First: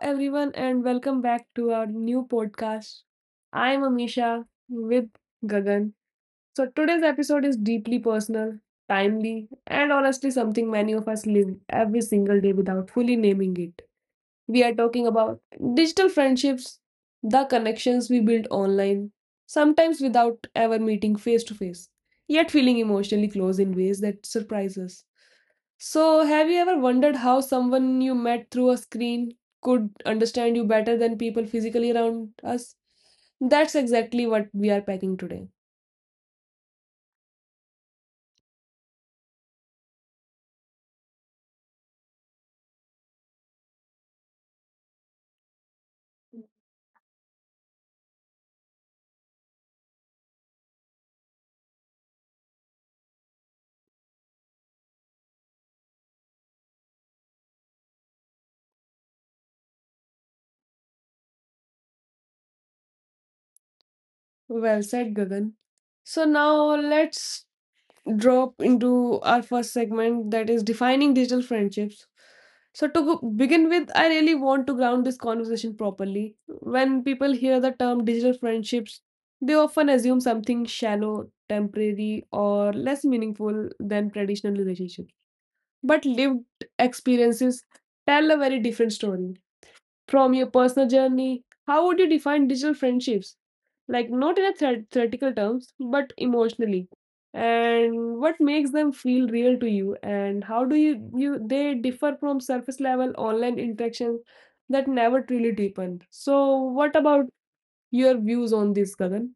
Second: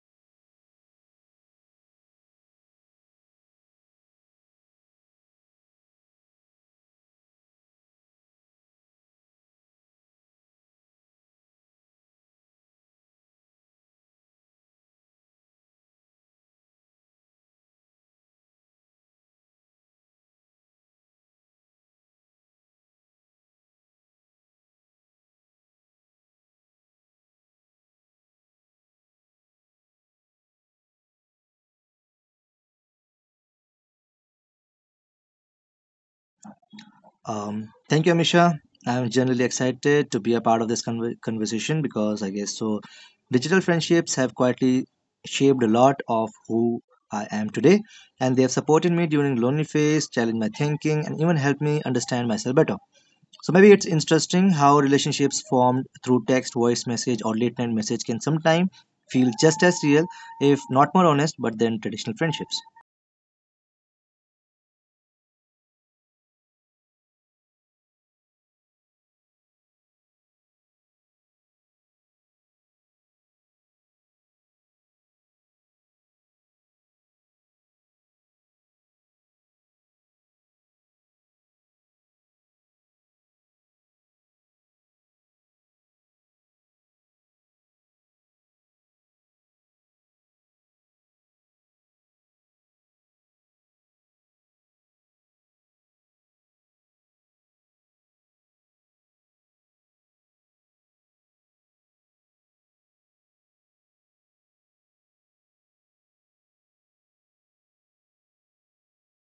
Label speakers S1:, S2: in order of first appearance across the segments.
S1: everyone, and welcome back to our new podcast. I'm Amisha with Gagan. So, today's episode is deeply personal, timely, and honestly something many of us live every single day without fully naming it. We are talking about digital friendships, the connections we build online, sometimes without ever meeting face to face, yet feeling emotionally close in ways that surprise us. So, have you ever wondered how someone you met through a screen could understand you better than people physically around us? That's exactly what we are packing today.
S2: Thank you, Amisha. I'm generally excited to be a part of this conversation because I guess so. Digital friendships have quietly shaped a lot of who I am today, and they have supported me during lonely phase, challenged my thinking, and even helped me understand myself better. So maybe it's interesting how relationships formed through text, voice message, or late night message can sometimes feel just as real, if not more honest, but than traditional friendships.
S1: Well said, Gagan. So, now let's drop into our first segment that is defining digital friendships. So, begin with, I really want to ground this conversation properly. When people hear the term digital friendships, they often assume something shallow, temporary, or less meaningful than traditional relationships, but lived experiences tell a very different story. From your personal journey, how would you define digital friendships? Like, not in theoretical terms, but emotionally. And what makes them feel real to you? And how do you they differ from surface level online interactions that never truly deepen? So, what about your views on this, Gagan?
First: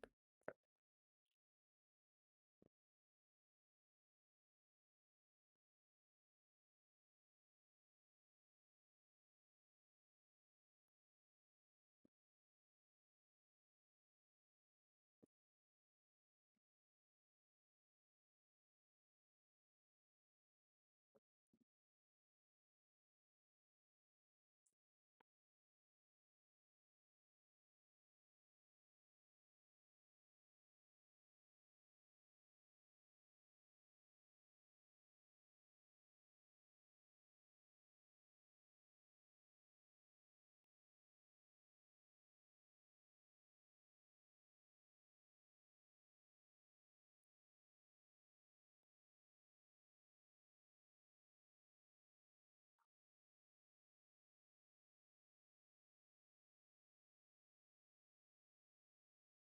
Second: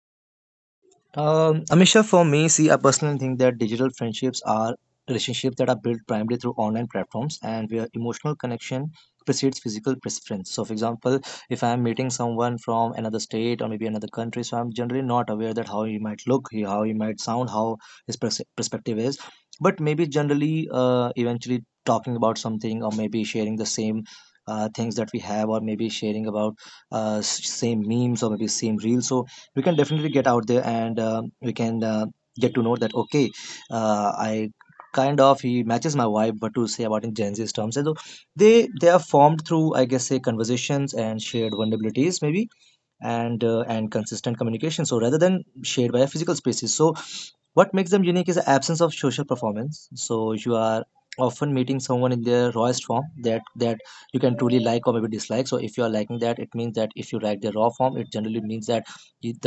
S2: Amisha, for me, see, I personally think that digital friendships are relationships that are built primarily through online platforms and where emotional connection precedes physical preference. So, for example, if I'm meeting someone from another state or maybe another country, so I'm generally not aware that how he might look, how he might sound, how his perspective is. But maybe generally, eventually talking about something or maybe sharing the same things that we have or maybe sharing about same memes or maybe same reels. So, we can definitely get out there and we can get to know that, okay, I kind of he matches my vibe, what to say about in Gen Z's terms. So they are formed through, I guess say, conversations and shared vulnerabilities, maybe, and and consistent communication, so rather than shared by physical spaces. So what makes them unique is the absence of social performance. So you are often meeting someone in their rawest form that you can truly like or maybe dislike. So if you are liking that, it means that if you like their raw form, it generally means that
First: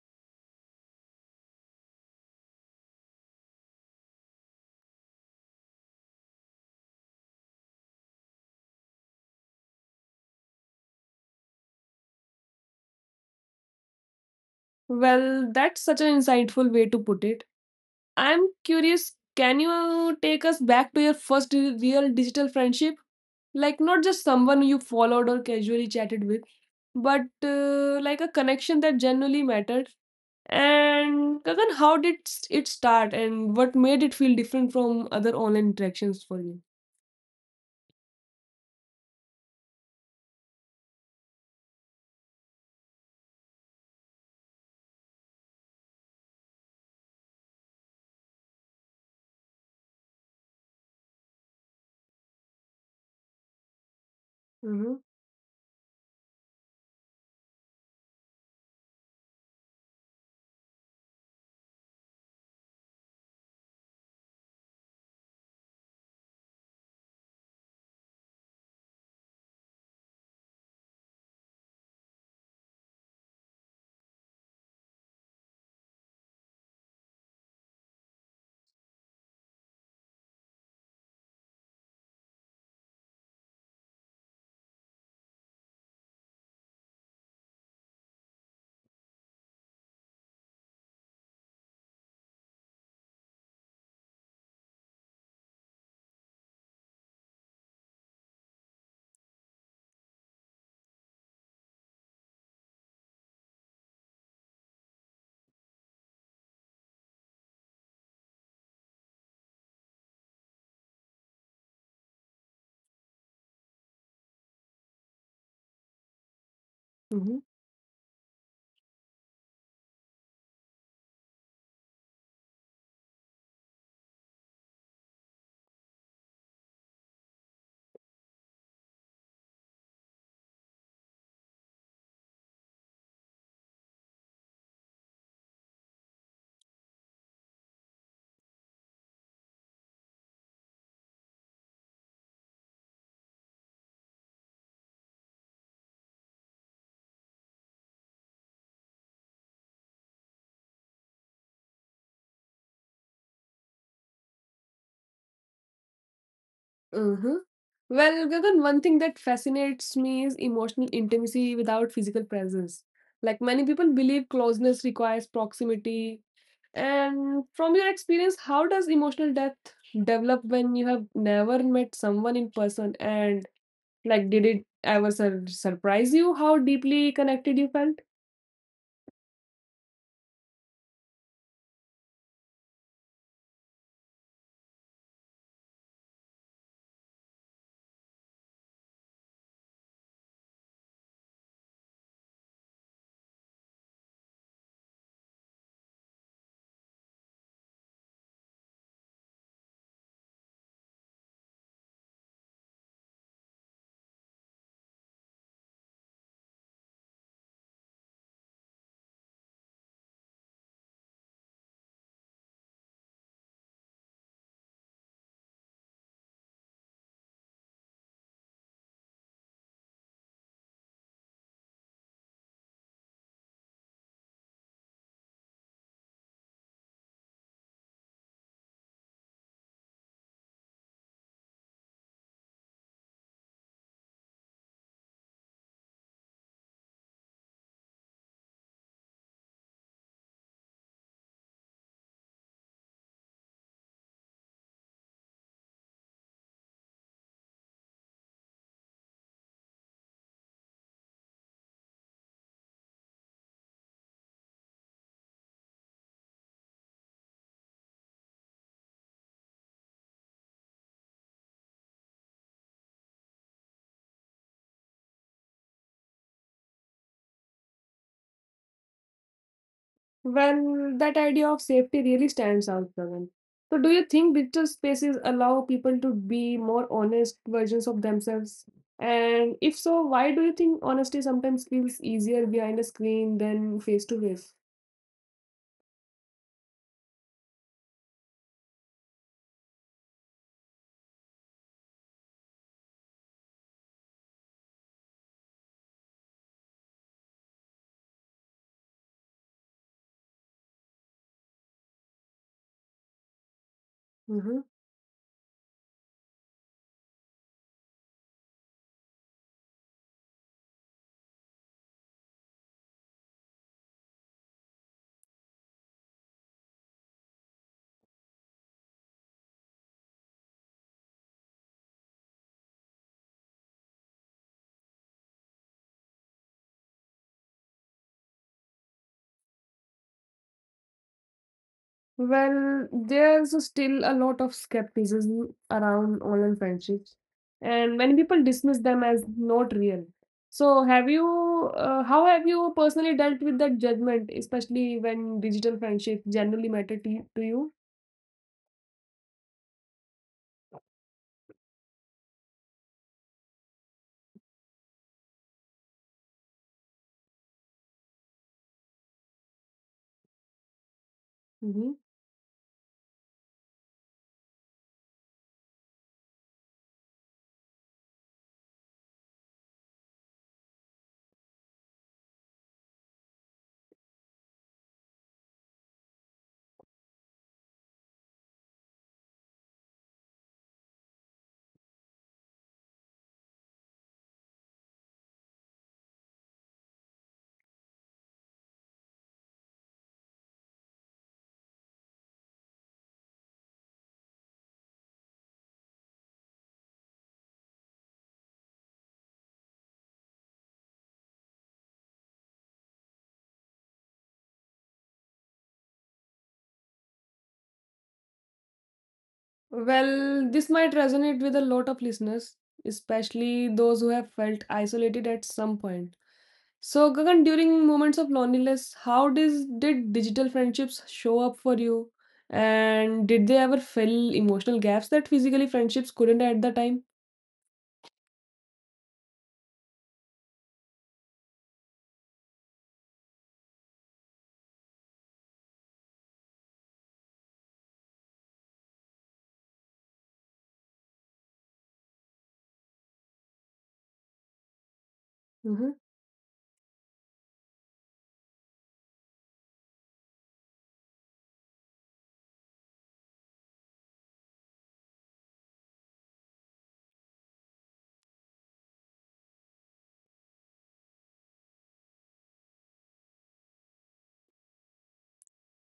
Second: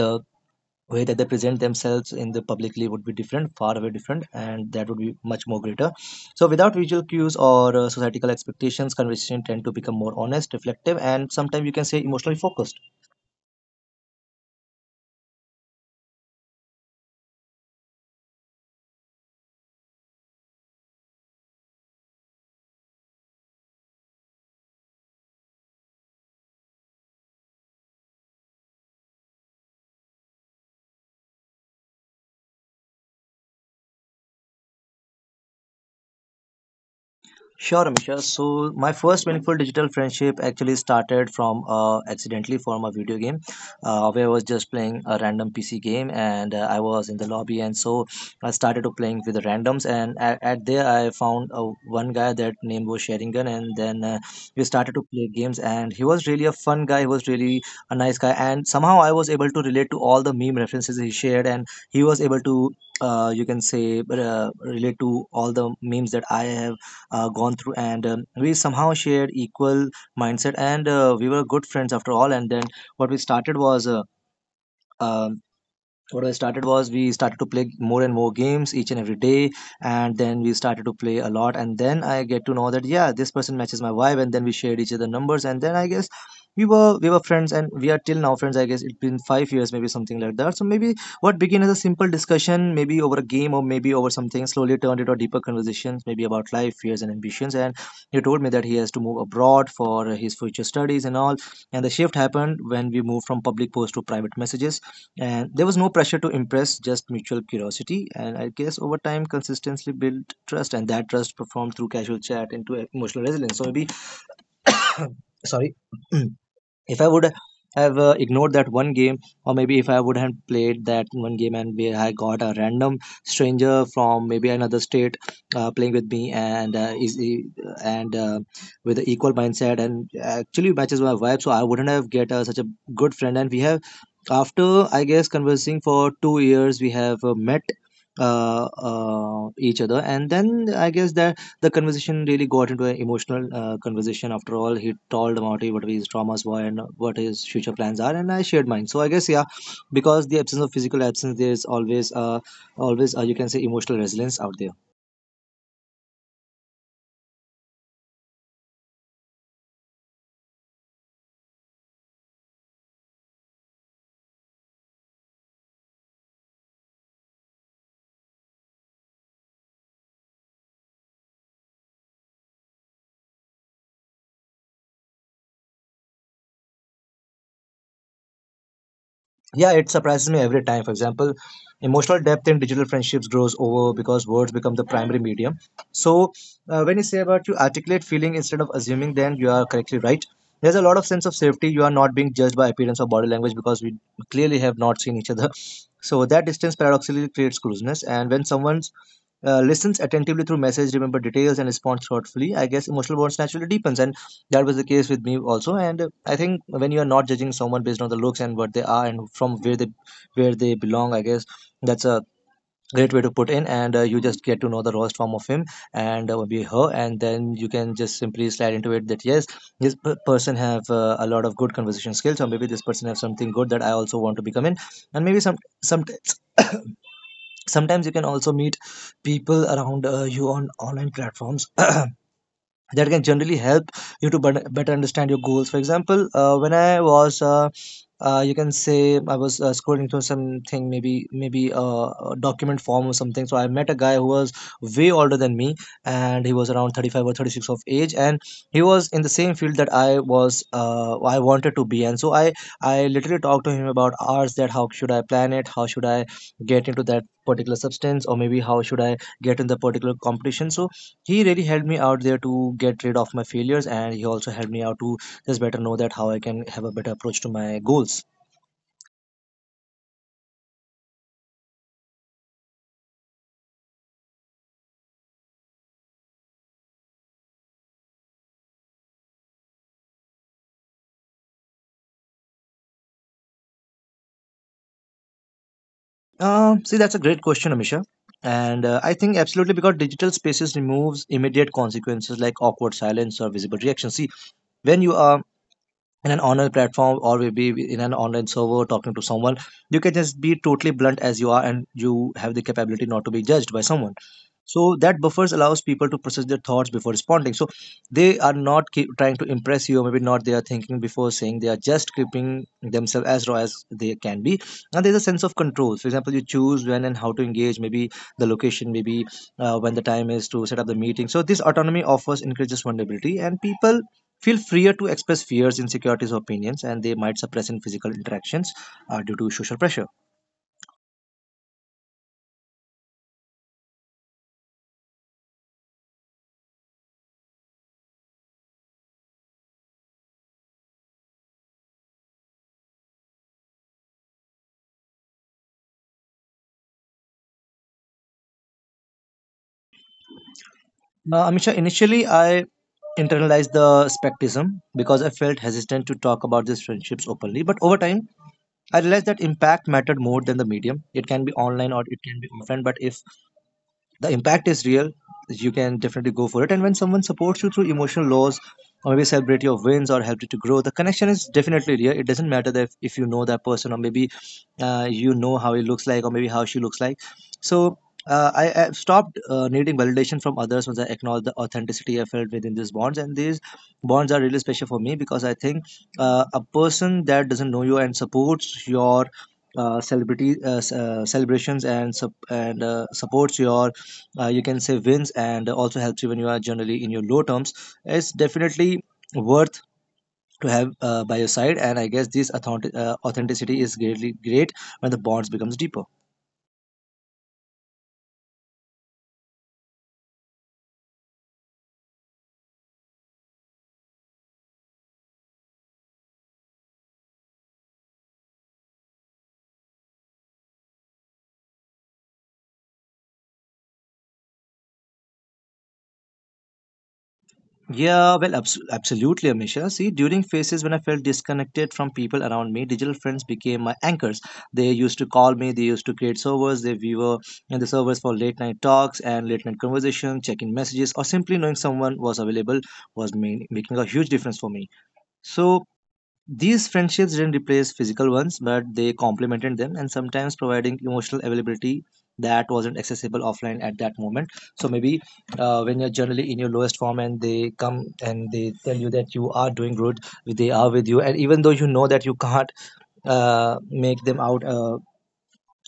S2: the way that they present themselves in the publicly would be different, far away different, and that would be much more greater. So without visual cues or societal expectations, conversation tend to become more honest, reflective, and sometimes you can say emotionally focused.
S1: Well, that's such an insightful way to put it. I'm curious, can you take us back to your first real digital friendship? Like, not just someone you followed or casually chatted with, but like a connection that genuinely mattered. And Kagan, how did it start and what made it feel different from other online interactions for you?
S2: Sure, Amisha. So my first meaningful digital friendship actually started from accidentally from a video game, where I was just playing a random PC game, and I was in the lobby, and so I started to playing with the randoms, and at there I found one guy that name was Sheringan, and then we started
S1: Mm-hmm.
S2: to play games, and he was really a fun guy. He was really a nice guy, and somehow I was able to relate to all the meme references he shared, and he was able to. You can say relate to all the memes that I have gone through, and we somehow shared equal mindset, and we were good friends after all. And then what we started was um what I started was we started to play more and more games each and every day, and then we started to play a lot. And then I get to know that, yeah, this person matches my vibe, and then we shared each other numbers, and then I guess we were friends, and we are till now friends. I guess it's been 5 years, maybe something like that. So maybe what began as a simple discussion, maybe over a game or maybe over something, slowly turned into deeper conversations, maybe about life, fears, and ambitions. And he told me that he has to move abroad for his future studies and all. And the shift happened when we moved from public posts to private messages, and there was no pressure to impress, just mutual curiosity. And I guess over time, consistency built trust, and that trust performed through casual chat into emotional resilience. So maybe, sorry, if I would have ignored that one game, or maybe if I would have played that one game and where I got a random stranger from maybe another state playing with me, and easy and with an equal mindset and actually matches my vibe, so I wouldn't have get such a good friend. And we have, after I guess conversing for 2 years, we have met each other, and then I guess that the conversation really got into an emotional conversation. After all, he told about it, what his traumas were and what his future plans are, and I shared mine. So I guess, yeah, because the absence of physical absence, there is always you can say emotional resilience out there.
S1: Mm-hmm. Well, Gagan, one thing that fascinates me is emotional intimacy without physical presence. Like many people believe closeness requires proximity. And from your experience, how does emotional depth develop when you have never met someone in person? And like, did it ever surprise you how deeply connected you felt?
S2: Yeah, it surprises me every time. For example, emotional depth in digital friendships grows over because words become the primary medium. So when you say about you articulate feeling instead of assuming, then you are correctly right. There's a lot of sense of safety, you are not being judged by appearance or body language because we clearly have not seen each other. So that distance paradoxically creates closeness, and when someone listens attentively through message, remember details, and responds thoughtfully, I guess emotional bonds naturally deepens, and that was the case with me also. And I think when you are not judging someone based on the looks and what they are and from where they belong, I guess that's a great way to put in. And you just get to know the rawest form of him and be her, and then you can just simply slide into it that, yes, this person have a lot of good conversation skills, or maybe this person have something good that I also want to become in. And maybe sometimes sometimes you can also meet people around you on online platforms that can generally help you to better understand your goals. For example, when I was you can say I was scrolling through something, maybe a document form or something. So I met a guy who was way older than me, and he was around 35 or 36 of age, and he was in the same field that I wanted to be, and so i literally talked to him about ours, that how should I plan it, how should I get into that particular substance, or maybe how should I get in the particular competition. So he really helped me out there to get rid of my failures, and he also helped me out to just better know that how I can have a better approach to my goals.
S1: Well, that idea of safety really stands out, Gagan. So, do you think digital spaces allow people to be more honest versions of themselves? And if so, why do you think honesty sometimes feels easier behind a screen than face to face?
S2: See, that's a great question, Amisha. And I think absolutely, because digital spaces removes immediate consequences like awkward silence or visible reaction. See, when you are in an online platform or maybe in an online server talking to someone, you can just be totally blunt as you are, and you have the capability not to be judged by someone.
S1: Mm-hmm.
S2: So that buffers allows people to process their thoughts before responding. So they are not keep trying to impress you, or maybe not they are thinking before saying, they are just keeping themselves as raw as they can be. And there's a sense of control. For example, you choose when and how to engage, maybe the location, maybe when the time is to set up the meeting. So this autonomy offers increases vulnerability, and people feel freer to express fears, insecurities, or opinions, and they might suppress in physical interactions due to social pressure.
S1: Well, there's still a lot of skepticism around online friendships, and many people dismiss them as not real. So, how have you personally dealt with that judgment, especially when digital friendships generally matter to you?
S2: Amisha, initially I internalized the skepticism because I felt hesitant to talk about these friendships openly. But over time, I realized that impact mattered more than the medium. It can be online
S1: Mm-hmm.
S2: or it can be offline, but if the impact is real, you can definitely go for it. And when someone supports you through emotional loss, or maybe celebrate your wins, or help you to grow, the connection is definitely real. It doesn't matter that if you know that person, or maybe you know how he looks like, or maybe how she looks like. So I have stopped needing validation from others once I acknowledge the authenticity I felt within these bonds. And these bonds are really special for me, because I think a person that doesn't know you and supports your celebrations and supports your, you can say, wins, and also helps you when you are generally in your low terms. It's definitely worth to have by your side. And I guess this authenticity is greatly great when the bonds becomes deeper.
S1: Well, this might resonate with a lot of listeners, especially those who have felt isolated at some point. So, Gagan, during moments of loneliness, did digital friendships show up for you? And did they ever fill emotional gaps that physically friendships couldn't at the time?
S2: Yeah, well, absolutely Amisha. See, during phases when I felt disconnected from people around me, digital friends became my anchors. They used to call me, they used to create servers, they we were in the servers for late night talks and late night conversations, checking messages or simply knowing someone was available was making a huge difference for me. So,
S1: Mm-hmm,
S2: these friendships didn't replace physical ones, but they complemented them, and sometimes providing emotional availability that wasn't accessible offline at that moment. So maybe when you're generally in your lowest form and they come and they tell you that you are doing good, they are with you, and even though you know that you can't make them out. Uh,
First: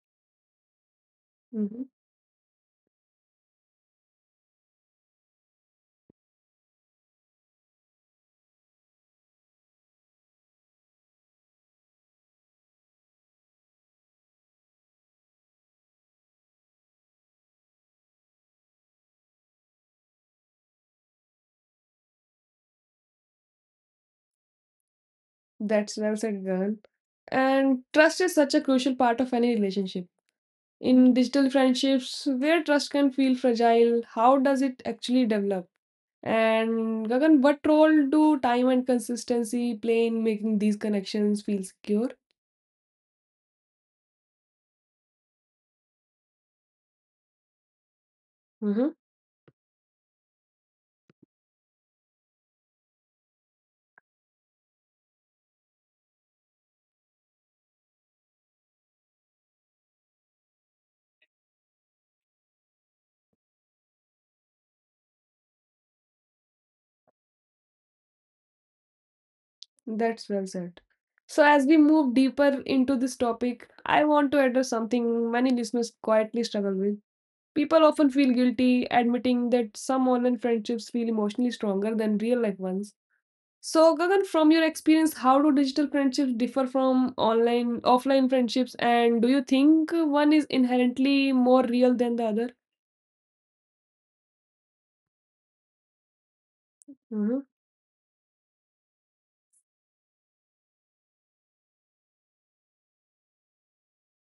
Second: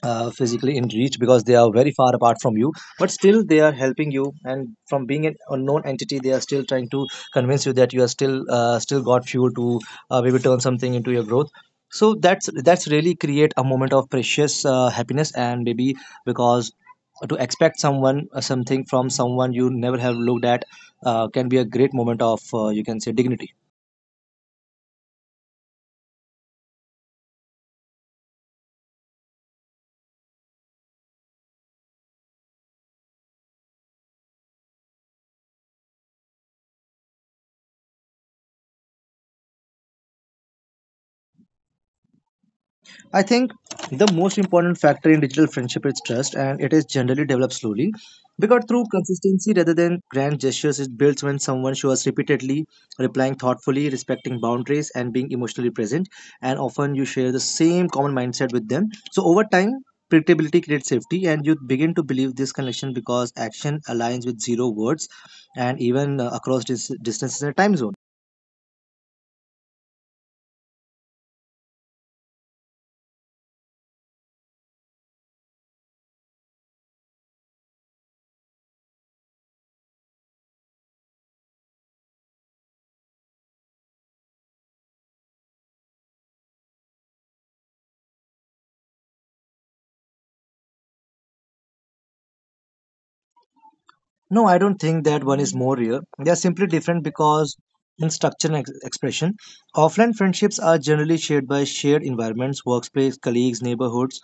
S2: uh, Physically in reach, because they are
S1: mm-hmm.
S2: very far apart from you, but still they are helping you. And from being an unknown entity, they are still trying to convince you that you are still still got fuel to maybe turn something into your growth. So that's really create a moment of precious happiness. And maybe, because to expect someone something from someone you never have looked at can be a great moment of, you can say, dignity.
S1: That's well said, Gagan. And trust is such a crucial part of any relationship. In digital friendships, where trust can feel fragile, how does it actually develop? And Gagan, what role do time and consistency play in making these connections feel secure?
S2: I think the most important factor in digital friendship is trust, and it is generally developed slowly, because through
S1: Hmm.
S2: consistency rather than grand gestures. It builds when someone shows repeatedly, replying thoughtfully, respecting boundaries, and being emotionally present. And often you share the same common mindset with them. So over time, predictability creates safety, and you begin to believe this connection because action aligns with zero words and even across distances and time zones.
S1: That's well said. So, as we move deeper into this topic, I want to address something many listeners quietly struggle with. People often feel guilty admitting that some online friendships feel emotionally stronger than real life ones. So, Gagan, from your experience, how do digital friendships differ from online, offline friendships, and do you think one is inherently more real than the other?
S2: No, I don't think that one is more real. They are simply different
S1: Mhm.
S2: because in structure and expression, offline friendships are generally shaped by shared environments, workspace, colleagues, neighborhoods,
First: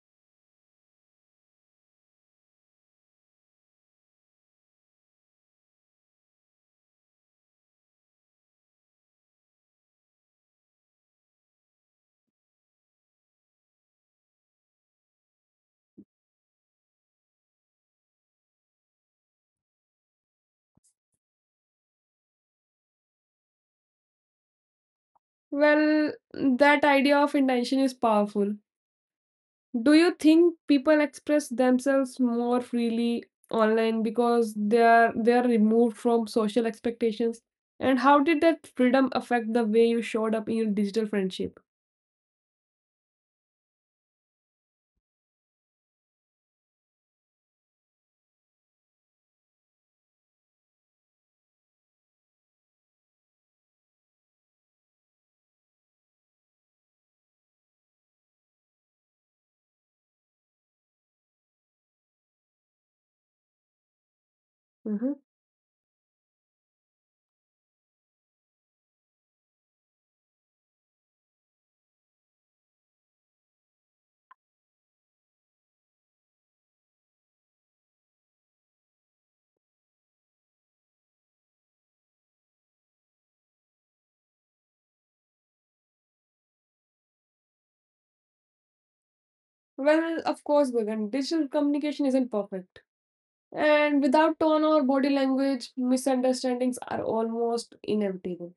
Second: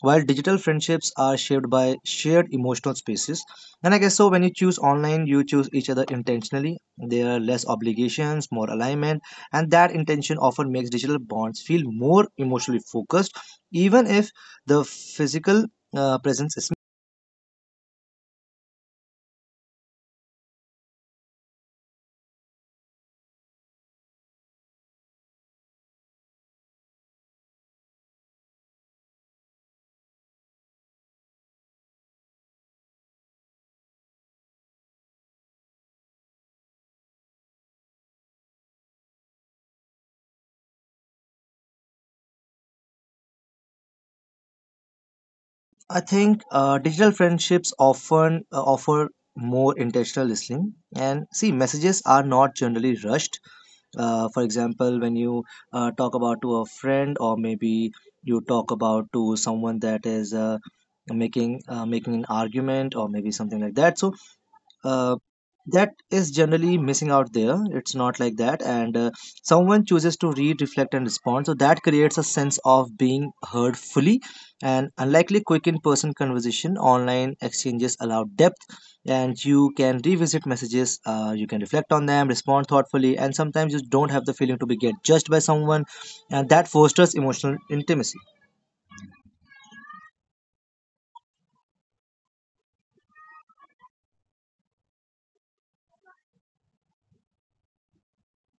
S2: while digital friendships are shaped by shared emotional spaces. And I guess so when you choose online, you choose each other intentionally. There are less obligations, more alignment, and that intention often makes digital bonds feel more emotionally focused, even if the physical presence is...
S1: Well, that idea of intention is powerful. Do you think people express themselves more freely online because they are removed from social expectations? And how did that freedom affect the way you showed up in your digital friendship?
S2: I think digital friendships often offer more intentional listening. And see, messages are not generally rushed. For example, when you talk about to a friend, or maybe you talk about to someone that is making an argument, or maybe something like that. So,
S1: Mhm.
S2: uh, that is generally missing out there. It's not like that. And someone chooses to read, reflect and respond, so that creates a sense of being heard fully. And unlikely quick in-person conversation, online exchanges allow depth. And you can revisit messages, you can reflect on them, respond thoughtfully, and sometimes you don't have the feeling to be get judged by someone. And that fosters emotional intimacy.
S1: Well, of course, Gagan, digital communication isn't perfect, and without tone or body language, misunderstandings are almost inevitable.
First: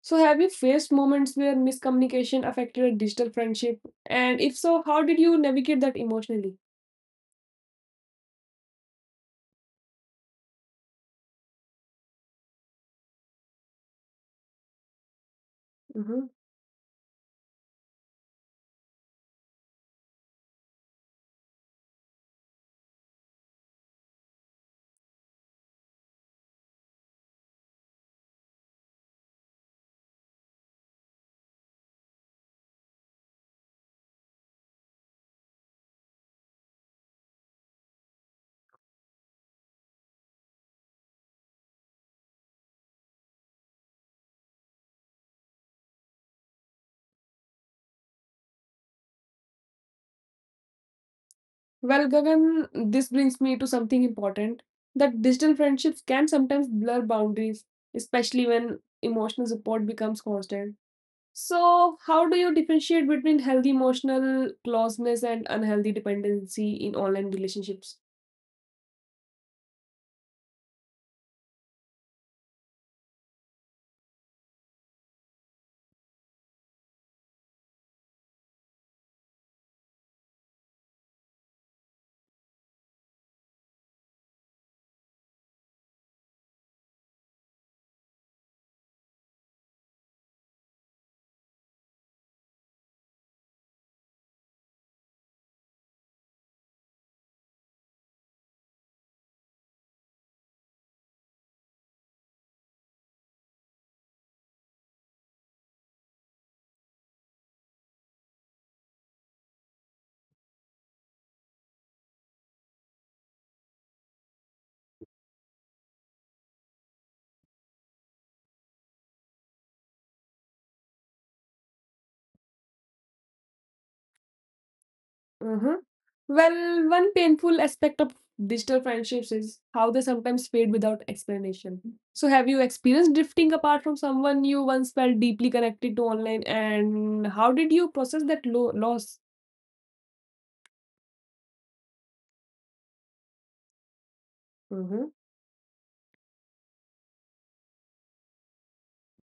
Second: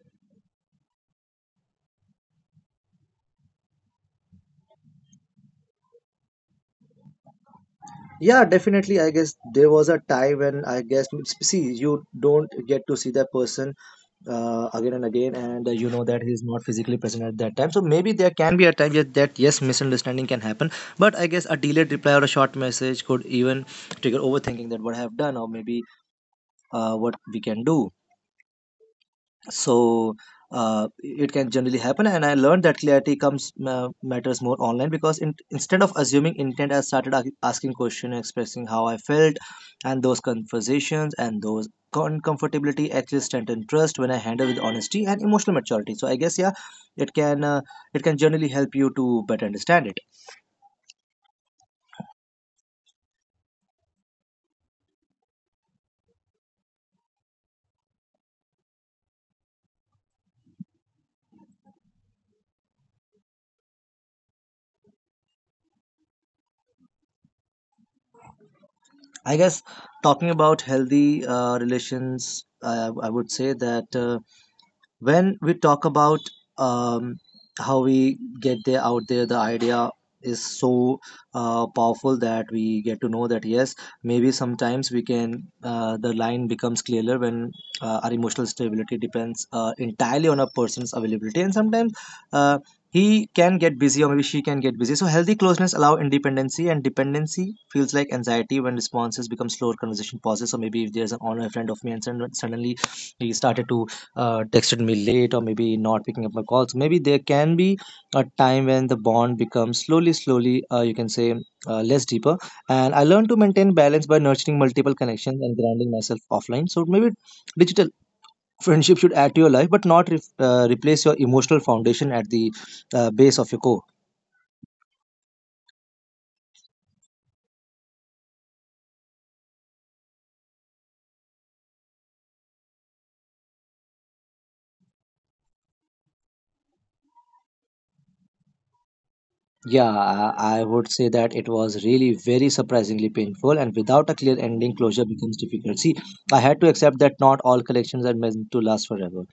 S1: So, have you faced moments where miscommunication affected a digital friendship? And if so, how did you navigate that emotionally?
S2: Yeah, definitely, I guess there was a time when, I guess, see, you don't get to see that person again and again. And you know that
S1: Mhm.
S2: he's not physically present at that time, so maybe there can be a time yet that, yes, misunderstanding can happen. But I guess a delayed reply or a short message could even trigger overthinking, that what I have done, or maybe what we can do. So it can generally happen. And I learned that clarity comes, matters more online, because instead of assuming intent, I started asking questions, expressing how I felt. And those conversations and those uncomfortability actually strengthen trust when I handle with honesty and emotional maturity. So I guess yeah, it can uh, it can generally help you to better understand it.
S1: Well, Gagan, this brings me to something important, that digital friendships can sometimes blur boundaries, especially when emotional support becomes constant. So, how do you differentiate between healthy emotional closeness and unhealthy dependency in online relationships?
S2: I guess, talking about healthy relations, I would say that when we talk about um, how we get there out there, the idea is so powerful that we get to know that, yes, maybe sometimes we can, the line becomes clearer when our emotional stability depends entirely on a person's availability. And sometimes uh, he can get busy or maybe she can get busy. So healthy closeness allow independency, and dependency feels like anxiety when responses become slower, conversation pauses. So maybe if there's an online friend of me, and suddenly he started to texted me late or maybe not picking up my calls. Maybe there can be a time when the bond becomes slowly, slowly, you can say, less deeper. And I learned to maintain balance by nurturing multiple connections and grounding myself offline. So maybe digital friendship should add to your life, but not replace your emotional foundation at the base of your core.
S1: Mhm. Well, one painful aspect of digital friendships is how they sometimes fade without explanation. So, have you experienced drifting apart from someone you once felt deeply connected to online, and how did you process that loss?
S2: Yeah, I would say that it was really very surprisingly painful, and without a clear ending, closure
S1: Mm-hmm.
S2: becomes difficult. See, I had to accept that not all collections are meant to last forever.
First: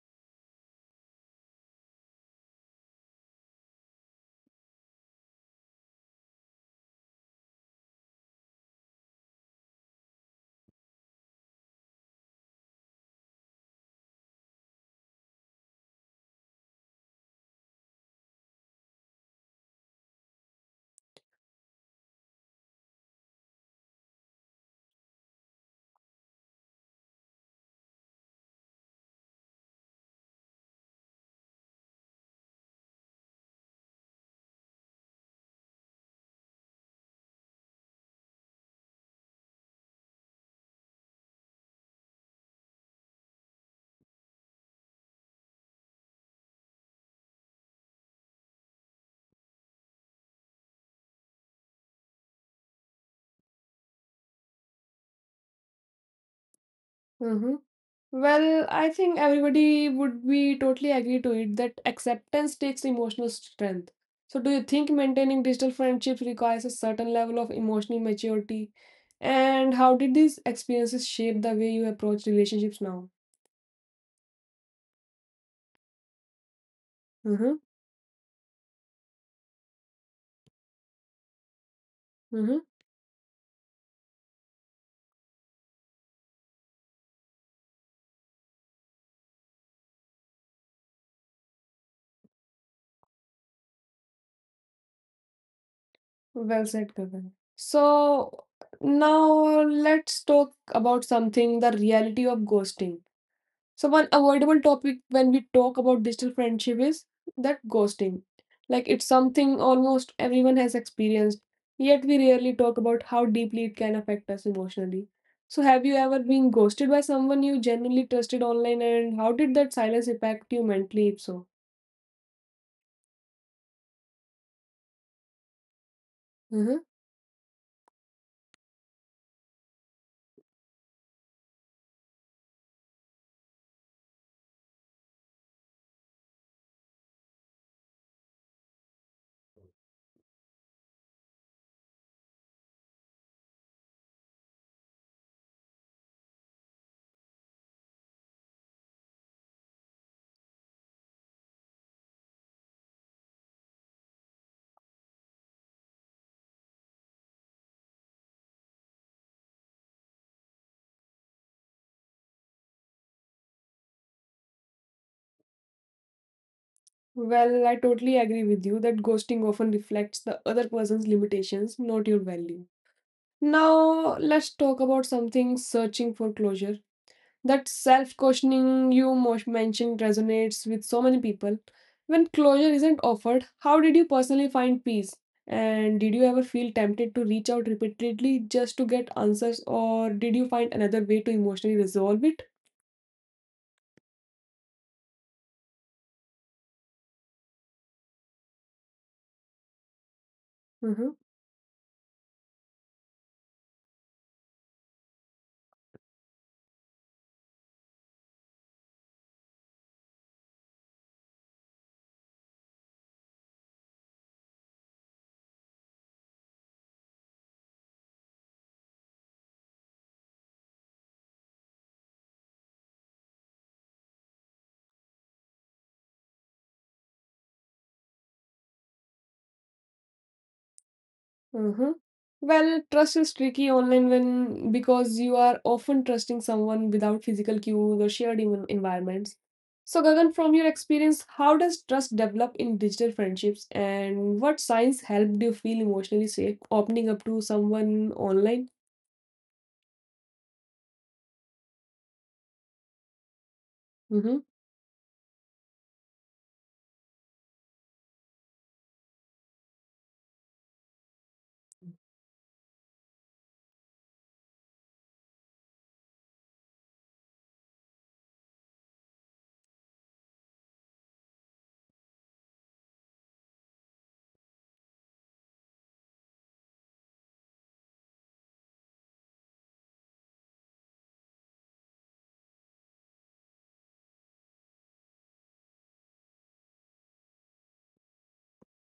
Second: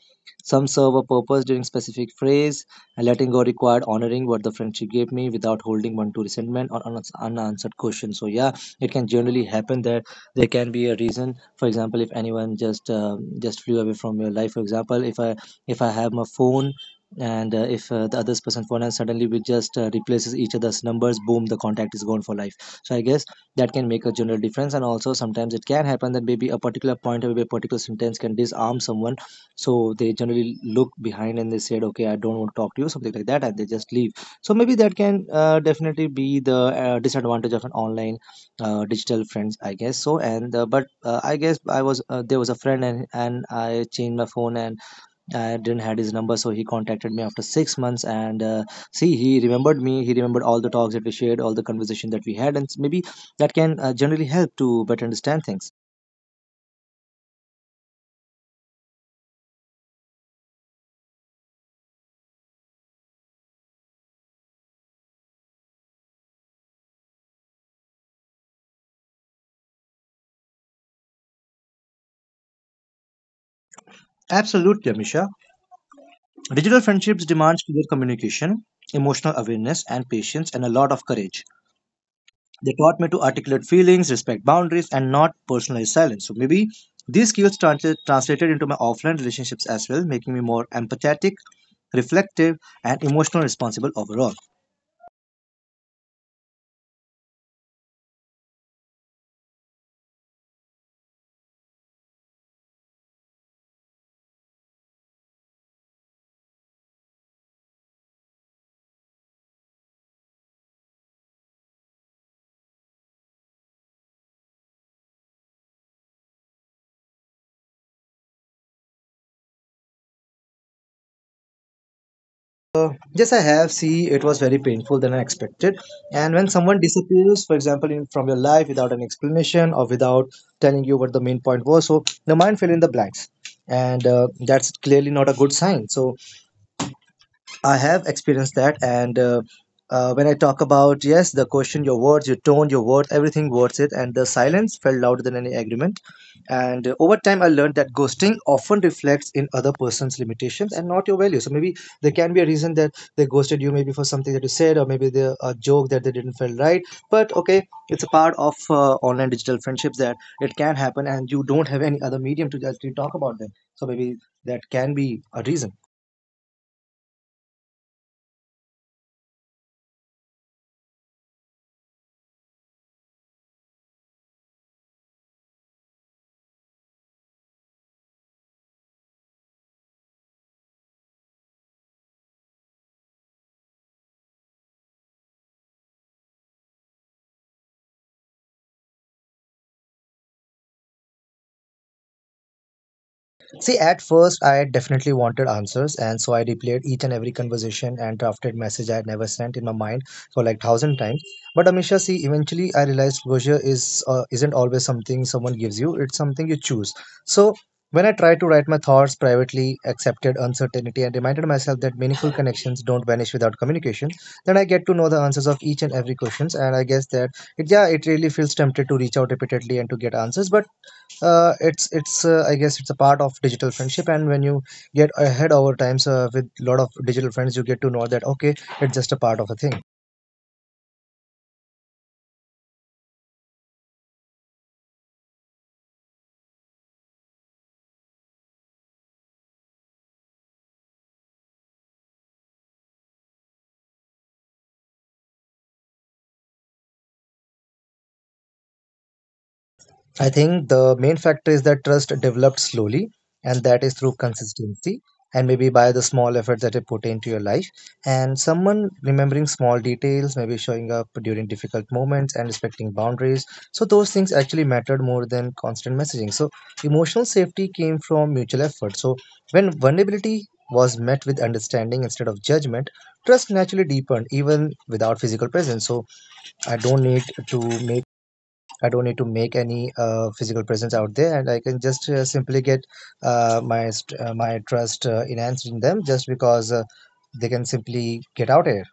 S2: Some serve a purpose during specific phase, and letting go required honoring what the friendship gave me without holding on to resentment or unanswered questions. So, yeah, it can generally happen that there can be a reason. For example, if anyone just flew away from your life. For example, if I have my phone, and if the other person phone, and suddenly we just replaces each other's numbers, boom, the contact is gone for life. So I guess that can make a general difference. And also sometimes it can happen that maybe a particular point or maybe a particular sentence can disarm someone. So they generally look behind and they said, okay, I don't want to talk to you, something like that, and they just leave. So maybe that can definitely be the disadvantage of an online digital friends, I guess so. And but I guess, I was there was a friend, and I changed my phone, and I didn't had his number, so he contacted me after 6 months. And see, he remembered me. He remembered all the talks that we shared, all the conversation that we had. And maybe that can generally help to better understand things.
S1: Mm-hmm. Well, I think everybody would be totally agree to it that acceptance takes emotional strength. So, do you think maintaining digital friendships requires a certain level of emotional maturity? And how did these experiences shape the way you approach relationships now?
S2: Absolutely, Amisha. Digital friendships
S1: Mhm.
S2: demands clear communication, emotional awareness, and patience, and a lot of courage.
S1: Mm-hmm.
S2: They taught me to articulate feelings, respect boundaries, and not personalize silence. So maybe these skills translated into my offline relationships as well, making me more empathetic, reflective, and emotional responsible overall.
S1: Well said, Gagan. So now let's talk about something, the reality of ghosting. So one avoidable topic when we talk about digital friendship is that ghosting. Like it's something almost everyone has experienced, yet we rarely talk about how deeply it can affect us emotionally. So have you ever been ghosted by someone you genuinely trusted online and how did that silence impact you mentally if so?
S2: Yes, I have. See, it was very painful than I expected. And when someone disappears, for example, from your life without an explanation or without telling you what the main point was. So the mind fill in the blanks, and that's clearly not a good sign. So I have experienced that. And when I talk about, yes, the question, your words, your tone, your words, everything worth it, and the silence felt louder than any agreement. And over time, I learned that ghosting often reflects in other person's limitations and not your value. So maybe there can be a reason that they ghosted you, maybe for something that you said, or maybe the a joke that they didn't feel right. But okay, it's a part of online digital friendships that it can happen, and you don't have any other medium to actually talk about them. So maybe that can be a reason.
S1: Well, I totally agree with you that ghosting often reflects the other person's limitations, not your value. Now, let's talk about something searching for closure. That self questioning you mentioned resonates with so many people. When closure isn't offered, how did you personally find peace? And did you ever feel tempted to reach out repeatedly just to get answers, or did you find another way to emotionally resolve it?
S2: See, at first, I definitely wanted answers, and so I replayed each and every conversation and drafted message I had never sent in my mind for like thousand times. But Amisha, see, eventually I realized closure is isn't always something someone gives you; it's something you choose. So when I tried to write my thoughts privately, accepted uncertainty, and reminded myself that meaningful connections don't vanish without communication, then I get to know the answers of each and every questions. And I guess that, it, yeah, it really feels tempted to reach out repeatedly and to get answers. But it's I guess it's a part of digital friendship. And when you get ahead over times with lot of digital friends, you get to know that okay, it's just a part of a thing.
S1: Mhm. Well, trust is tricky online when because you are often trusting someone without physical cues or shared environments. So, Gagan, from your experience, how does trust develop in digital friendships, and what signs helped you feel emotionally safe opening up to someone online?
S2: I think the main factor is that trust developed slowly, and that is through
S1: Hmm.
S2: consistency and maybe by the small effort that you put into your life. And someone remembering small details, maybe showing up during difficult moments and respecting boundaries. So those things actually mattered more than constant messaging. So emotional safety came from mutual effort. So when vulnerability was met with understanding instead of judgment, trust naturally deepened even without physical presence. So I don't need to make I don't need to make any physical presence out there, and I can just simply get my trust enhanced in them just because they can simply get out here.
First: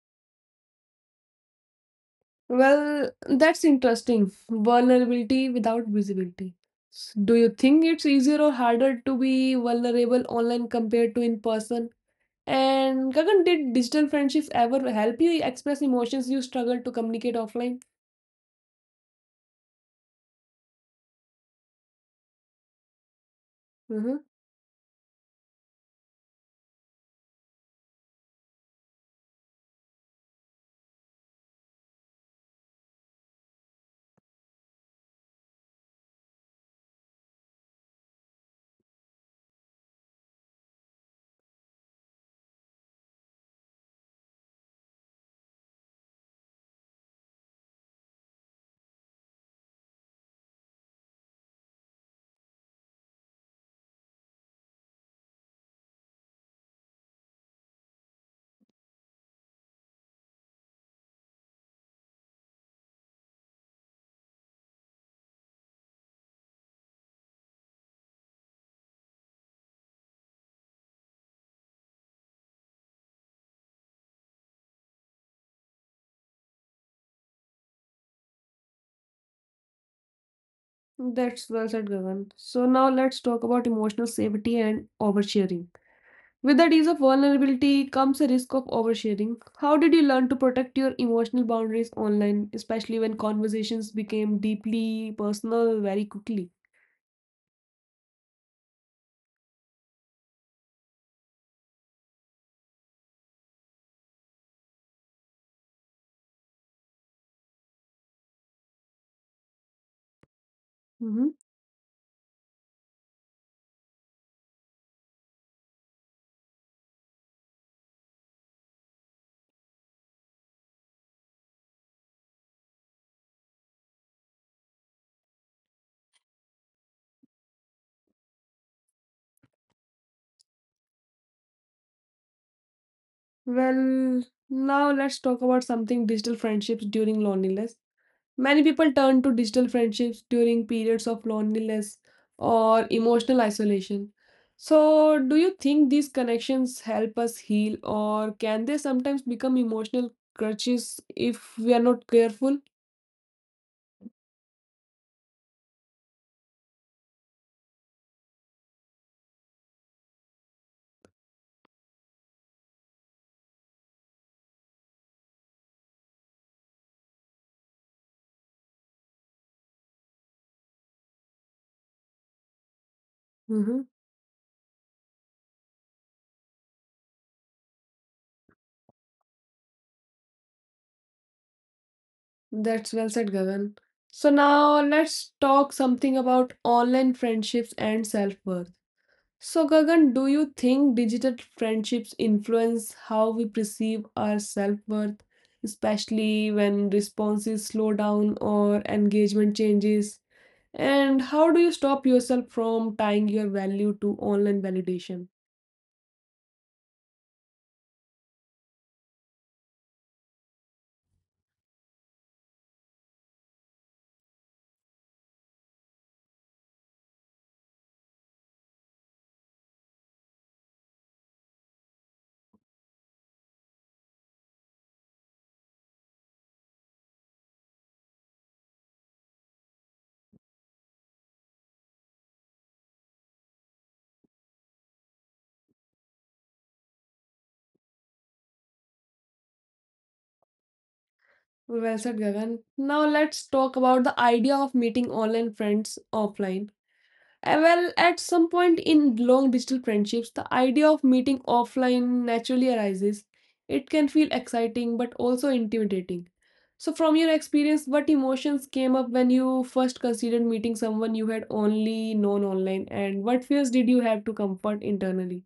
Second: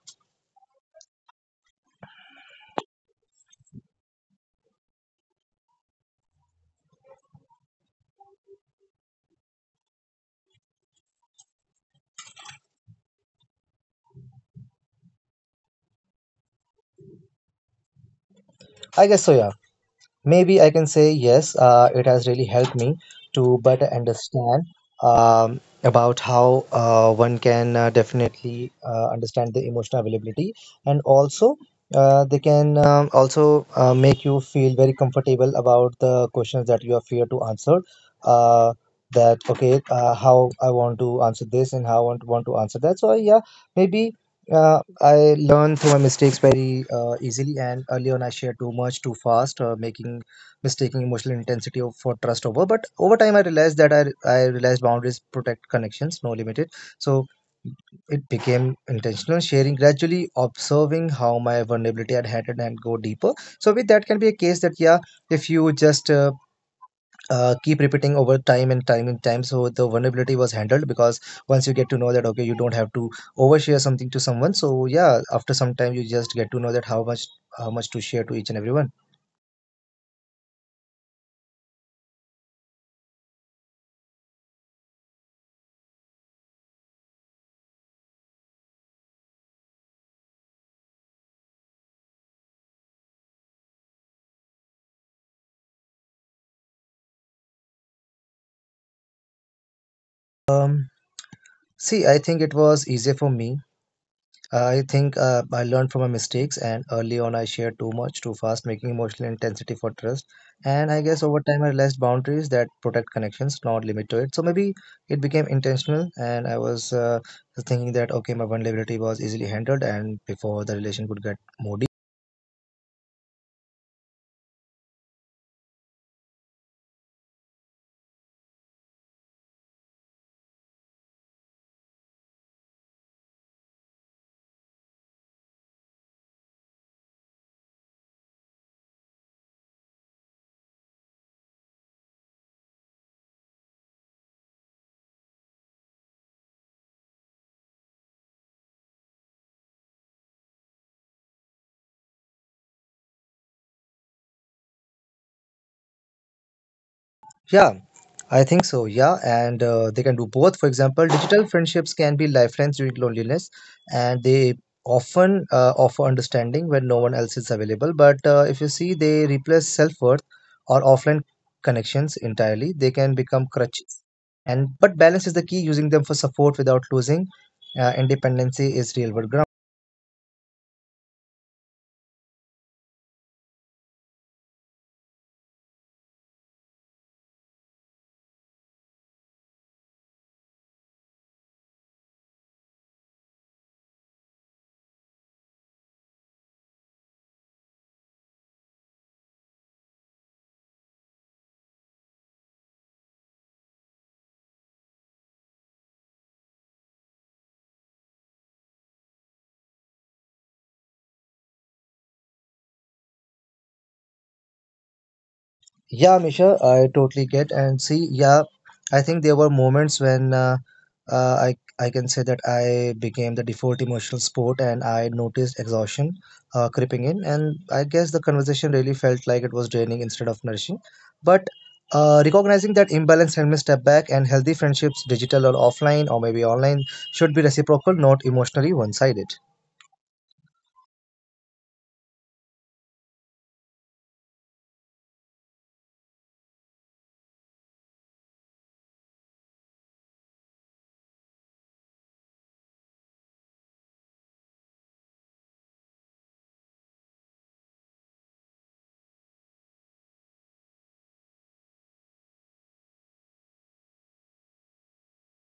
S1: Well, that's interesting. Vulnerability without visibility. Do you think it's easier or harder to be vulnerable online compared to in person? And Gagan, did digital friendships ever help you express emotions you struggle to communicate offline?
S2: I guess so. Yeah. Maybe I can say yes, it has really helped me to better
S1: Hmm.
S2: understand about how one can definitely understand the emotional availability. And also, they can also make you feel very comfortable about the questions that you are fear to answer. Uh, how I want to answer this and how I want to answer that. So, yeah, maybe I learn through my mistakes very easily, and early on I shared too much too fast, making mistaking emotional for trust over. But over time, I realized that I realized boundaries protect connections, no limited. So it became intentional sharing, gradually observing how my vulnerability had handled and go deeper. So with that can be a case that, yeah, if you just keep repeating over time and time and time, so the vulnerability was handled because once you get to know that, okay, you don't have to overshare something to someone. So, yeah, after some time you just get to know that how much to share to each and everyone.
S1: That's well said, Gagan. So now let's talk about emotional safety and oversharing. With the ease of vulnerability comes a risk of oversharing. How did you learn to protect your emotional boundaries online, especially when conversations became deeply personal very quickly?
S2: um See, I think it was easier for me. I think I learned from my mistakes, and early on I shared too much, too fast, making emotional intensity for trust. And I guess over
S1: Hmm.
S2: time I realized boundaries that protect connections, not limit to it. So maybe it became intentional, and I was thinking that, okay, my vulnerability was easily handled, and before the relation could get more deep.
S1: Well, now let's talk about something digital friendships during loneliness. Many people turn to digital friendships during periods of loneliness or emotional isolation. So, do you think these connections help us heal, or can they sometimes become emotional crutches if we are not careful?
S2: Yeah, I think so, yeah. And they can do both. For example, digital friendships can be lifelines during loneliness, and they often offer understanding when no one else is available. But if you see, they replace self worth or offline connections entirely. They can become
S1: Hmm.
S2: crutches. And but balance is the key. Using them for support without losing independency is real world ground.
S1: That's well said, Gagan. So, now let's talk something about online friendships and self worth. So, Gagan, do you think digital friendships influence how we perceive our self-worth, especially when responses slow down or engagement changes? And how do you stop yourself from tying your value to online validation?
S2: Yeah, Misha, I totally get and see. Yeah, I think there were moments when I can say that I became the default emotional sport, and I noticed exhaustion creeping in, and I guess the conversation really felt like it was draining instead of nourishing. But recognizing that imbalance helped me step back, and healthy friendships, digital or offline or maybe online, should be reciprocal, not emotionally one-sided.
S1: Well said, Gagan. Now let's talk about the idea of meeting online friends offline. Well, at some point in long digital friendships, the idea of meeting offline naturally arises. It can feel exciting but also intimidating. So, from your experience, what emotions came up when you first considered meeting someone you had only known online, and what fears did you have to comfort internally?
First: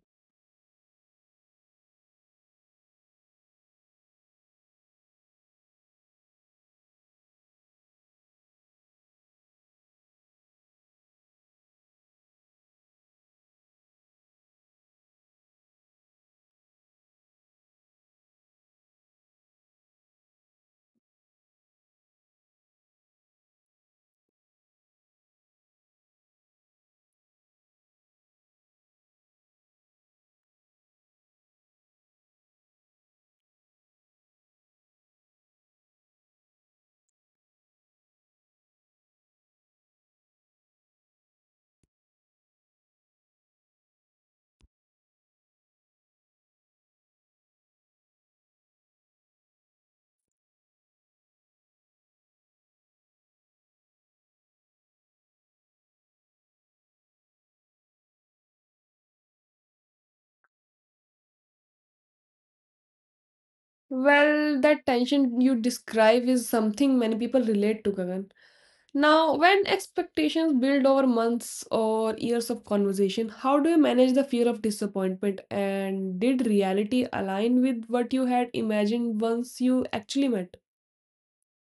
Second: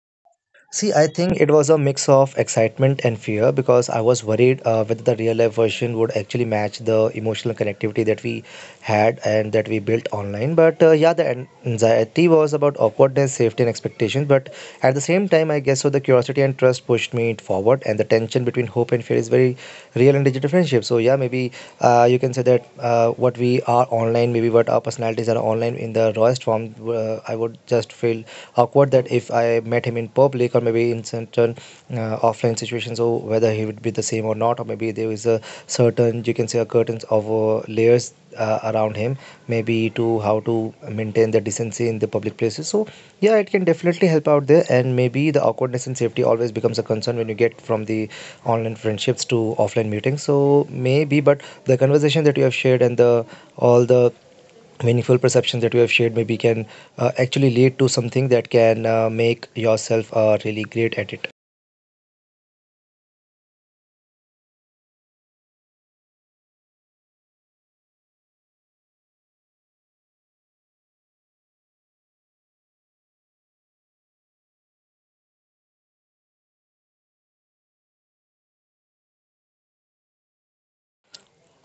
S2: See, I think it was a mix of excitement and fear because I was worried whether the real life version would actually match the emotional connectivity that we had and that we built online. But yeah, the anxiety was about awkwardness, safety, and expectations. But at the same time, I guess so the curiosity and trust pushed me forward, and the tension between hope and fear is very real and digital friendship. So, yeah, maybe you can say that what we are online, maybe what our personalities are online in the rawest form, I would just feel awkward that if I met him in public or maybe in certain offline situations, so whether he would be the same or not, or maybe there is a certain, you can say, a curtain of layers around him, maybe to how to maintain the decency in the public places. So, yeah, it can definitely help out there. And maybe the awkwardness and safety always becomes a concern when you get from the online friendships to offline meetings. So maybe, but the conversation that you have shared and the all the meaningful perceptions that you have shared maybe can actually lead to something that can make yourself really great at it.
S1: Well, that tension you describe is something many people relate to, Gagan. Now, when expectations build over months or years of conversation, how do you manage the fear of disappointment? And did reality align with what you had imagined once you actually met?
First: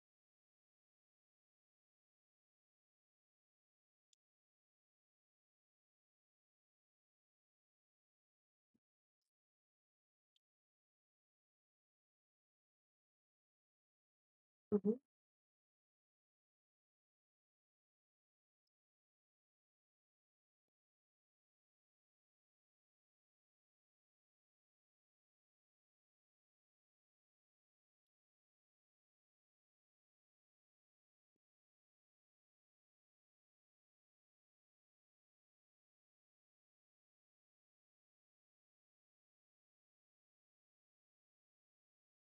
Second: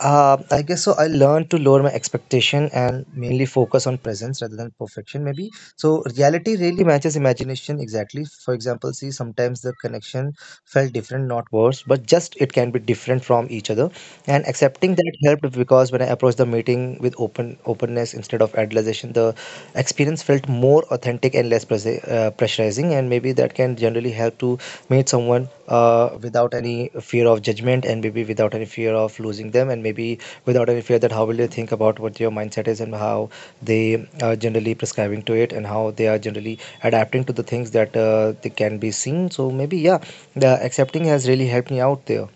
S2: I guess so. I learned to lower my expectation and mainly focus on presence rather than perfection, maybe. So reality really matches imagination exactly. For example, see, sometimes the connection felt different, not worse, but just it can be different from each other. And
S1: Mhm.
S2: accepting that helped because when I approached the meeting with openness instead of idealization, the experience felt more authentic and less pressurizing. And maybe that can generally help to meet someone without any fear of judgment, and maybe without any fear of losing them, and maybe without any fear that how will they think about what your mindset is, and how they are generally prescribing to it, and how they are generally adapting to the things that they can be seen. So maybe, yeah, the accepting has really helped me out there.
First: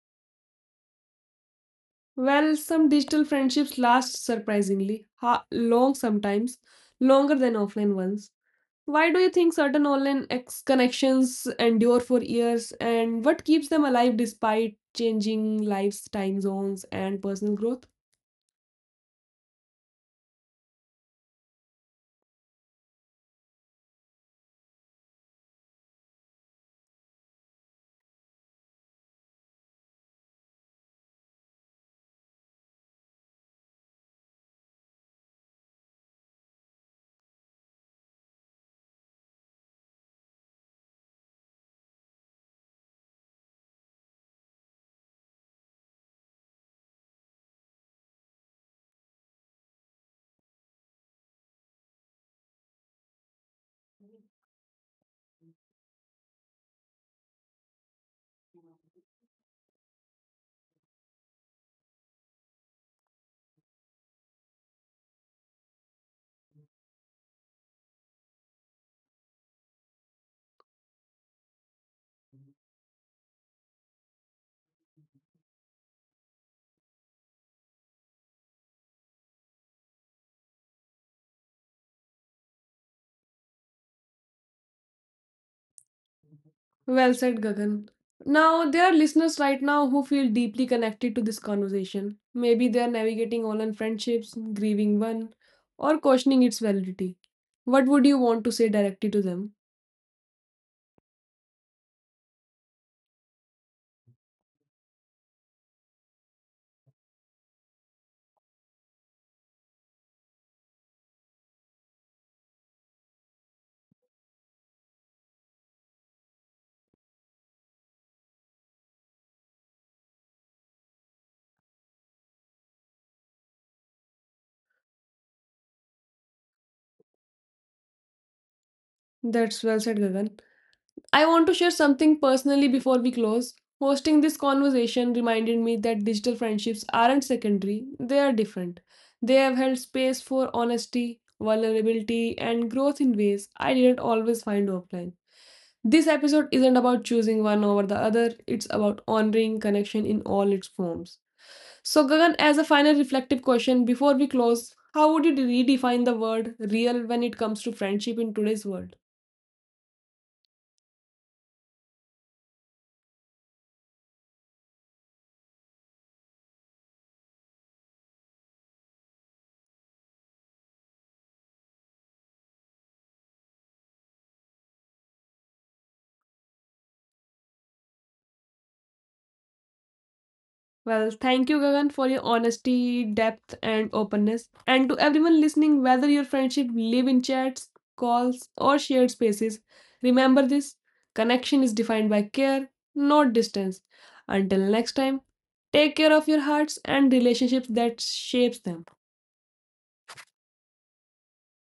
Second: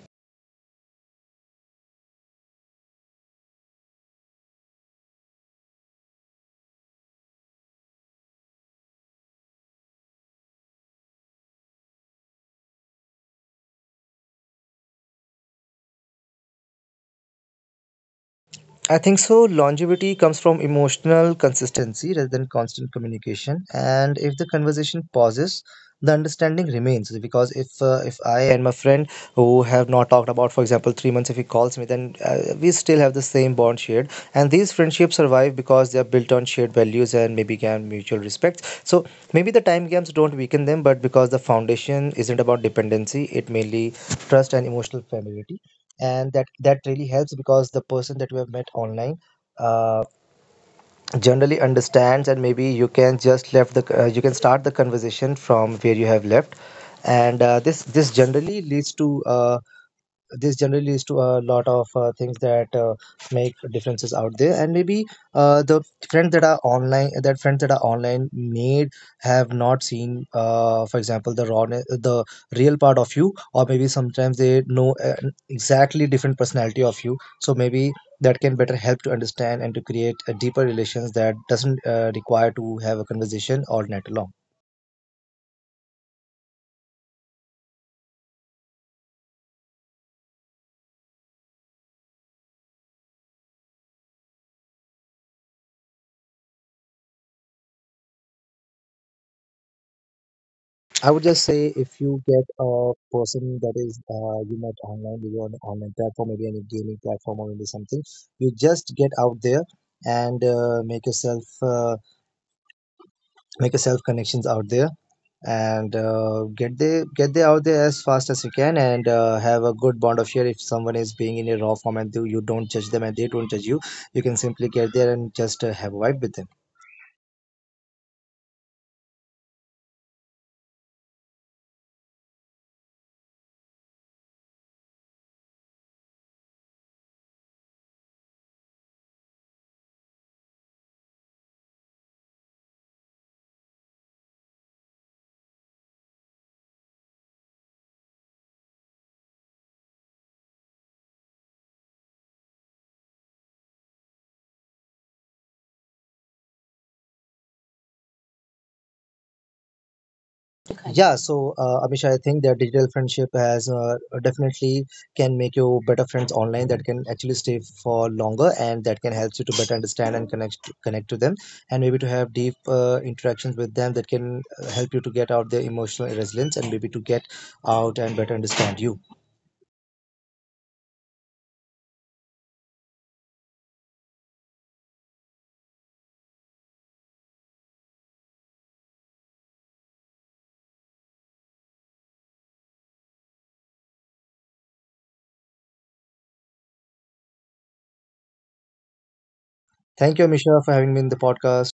S1: Well, some digital friendships last surprisingly long sometimes, longer than offline ones. Why do you think certain online connections endure for years and what keeps them alive despite changing lives, time zones, and personal growth?
S2: I think so. Longevity comes from emotional consistency rather than constant communication. And if the conversation pauses, the understanding remains. Because if I and my friend who have not talked about, for example, 3 months, if he calls me, then we still have the same bond shared. And these friendships survive because they are built on shared values and maybe can mutual respect. So maybe the time gaps don't weaken them, but because the foundation isn't about dependency, it mainly trust and emotional familiarity. And that really helps because the person that you have met online uh, generally understands, and maybe you can just left the you can start the conversation from where you have left. And this generally leads to this generally leads to a lot of things that make differences out there. And maybe the friends that are online made have not seen, for example, the real part of you, or maybe sometimes they know an exactly different personality of you. So maybe that can better help to understand and to create a deeper relations that doesn't require to have a conversation all night long.
S1: Well said, Gagan. Now, there are listeners right now who feel deeply connected to this conversation. Maybe they are navigating online friendships, grieving one, or questioning its validity. What would you want to say directly to them?
S2: I would just say if you get a person that is, you met online, maybe on an online platform, maybe any gaming platform or maybe something, you just get out there and make yourself connections out there, and get they out there as fast as you can, and have a good bond of share. If someone is being in a raw form and you don't judge them and they don't judge you, you can simply get there and just have a vibe with them.
S1: That's well said, Gagan. I want to share something personally before we close. Hosting this conversation reminded me that digital friendships aren't secondary, they are different. They have held space for honesty, vulnerability, and growth in ways I didn't always find offline. This episode isn't about choosing one over the other, it's about honoring connection in all its forms. So, Gagan, as a final reflective question before we close, how would you redefine the word real when it comes to friendship in today's world?
S2: Yeah, so Amish, I think that digital friendship has, definitely, can make you better friends online that can actually stay for longer, and that can help you to better understand and connect to them and maybe to have deep interactions with them that can help you to get out their emotional resilience and maybe to get out and better understand you.
S1: Well, thank you, Gagan, for your honesty, depth, and openness. And to everyone listening, whether your friendship live in chats, calls, or shared spaces, remember this connection is defined by care, not distance. Until next time, take care of your hearts and relationships that shapes them.
S2: Thank you, Amisha, for having me in the podcast.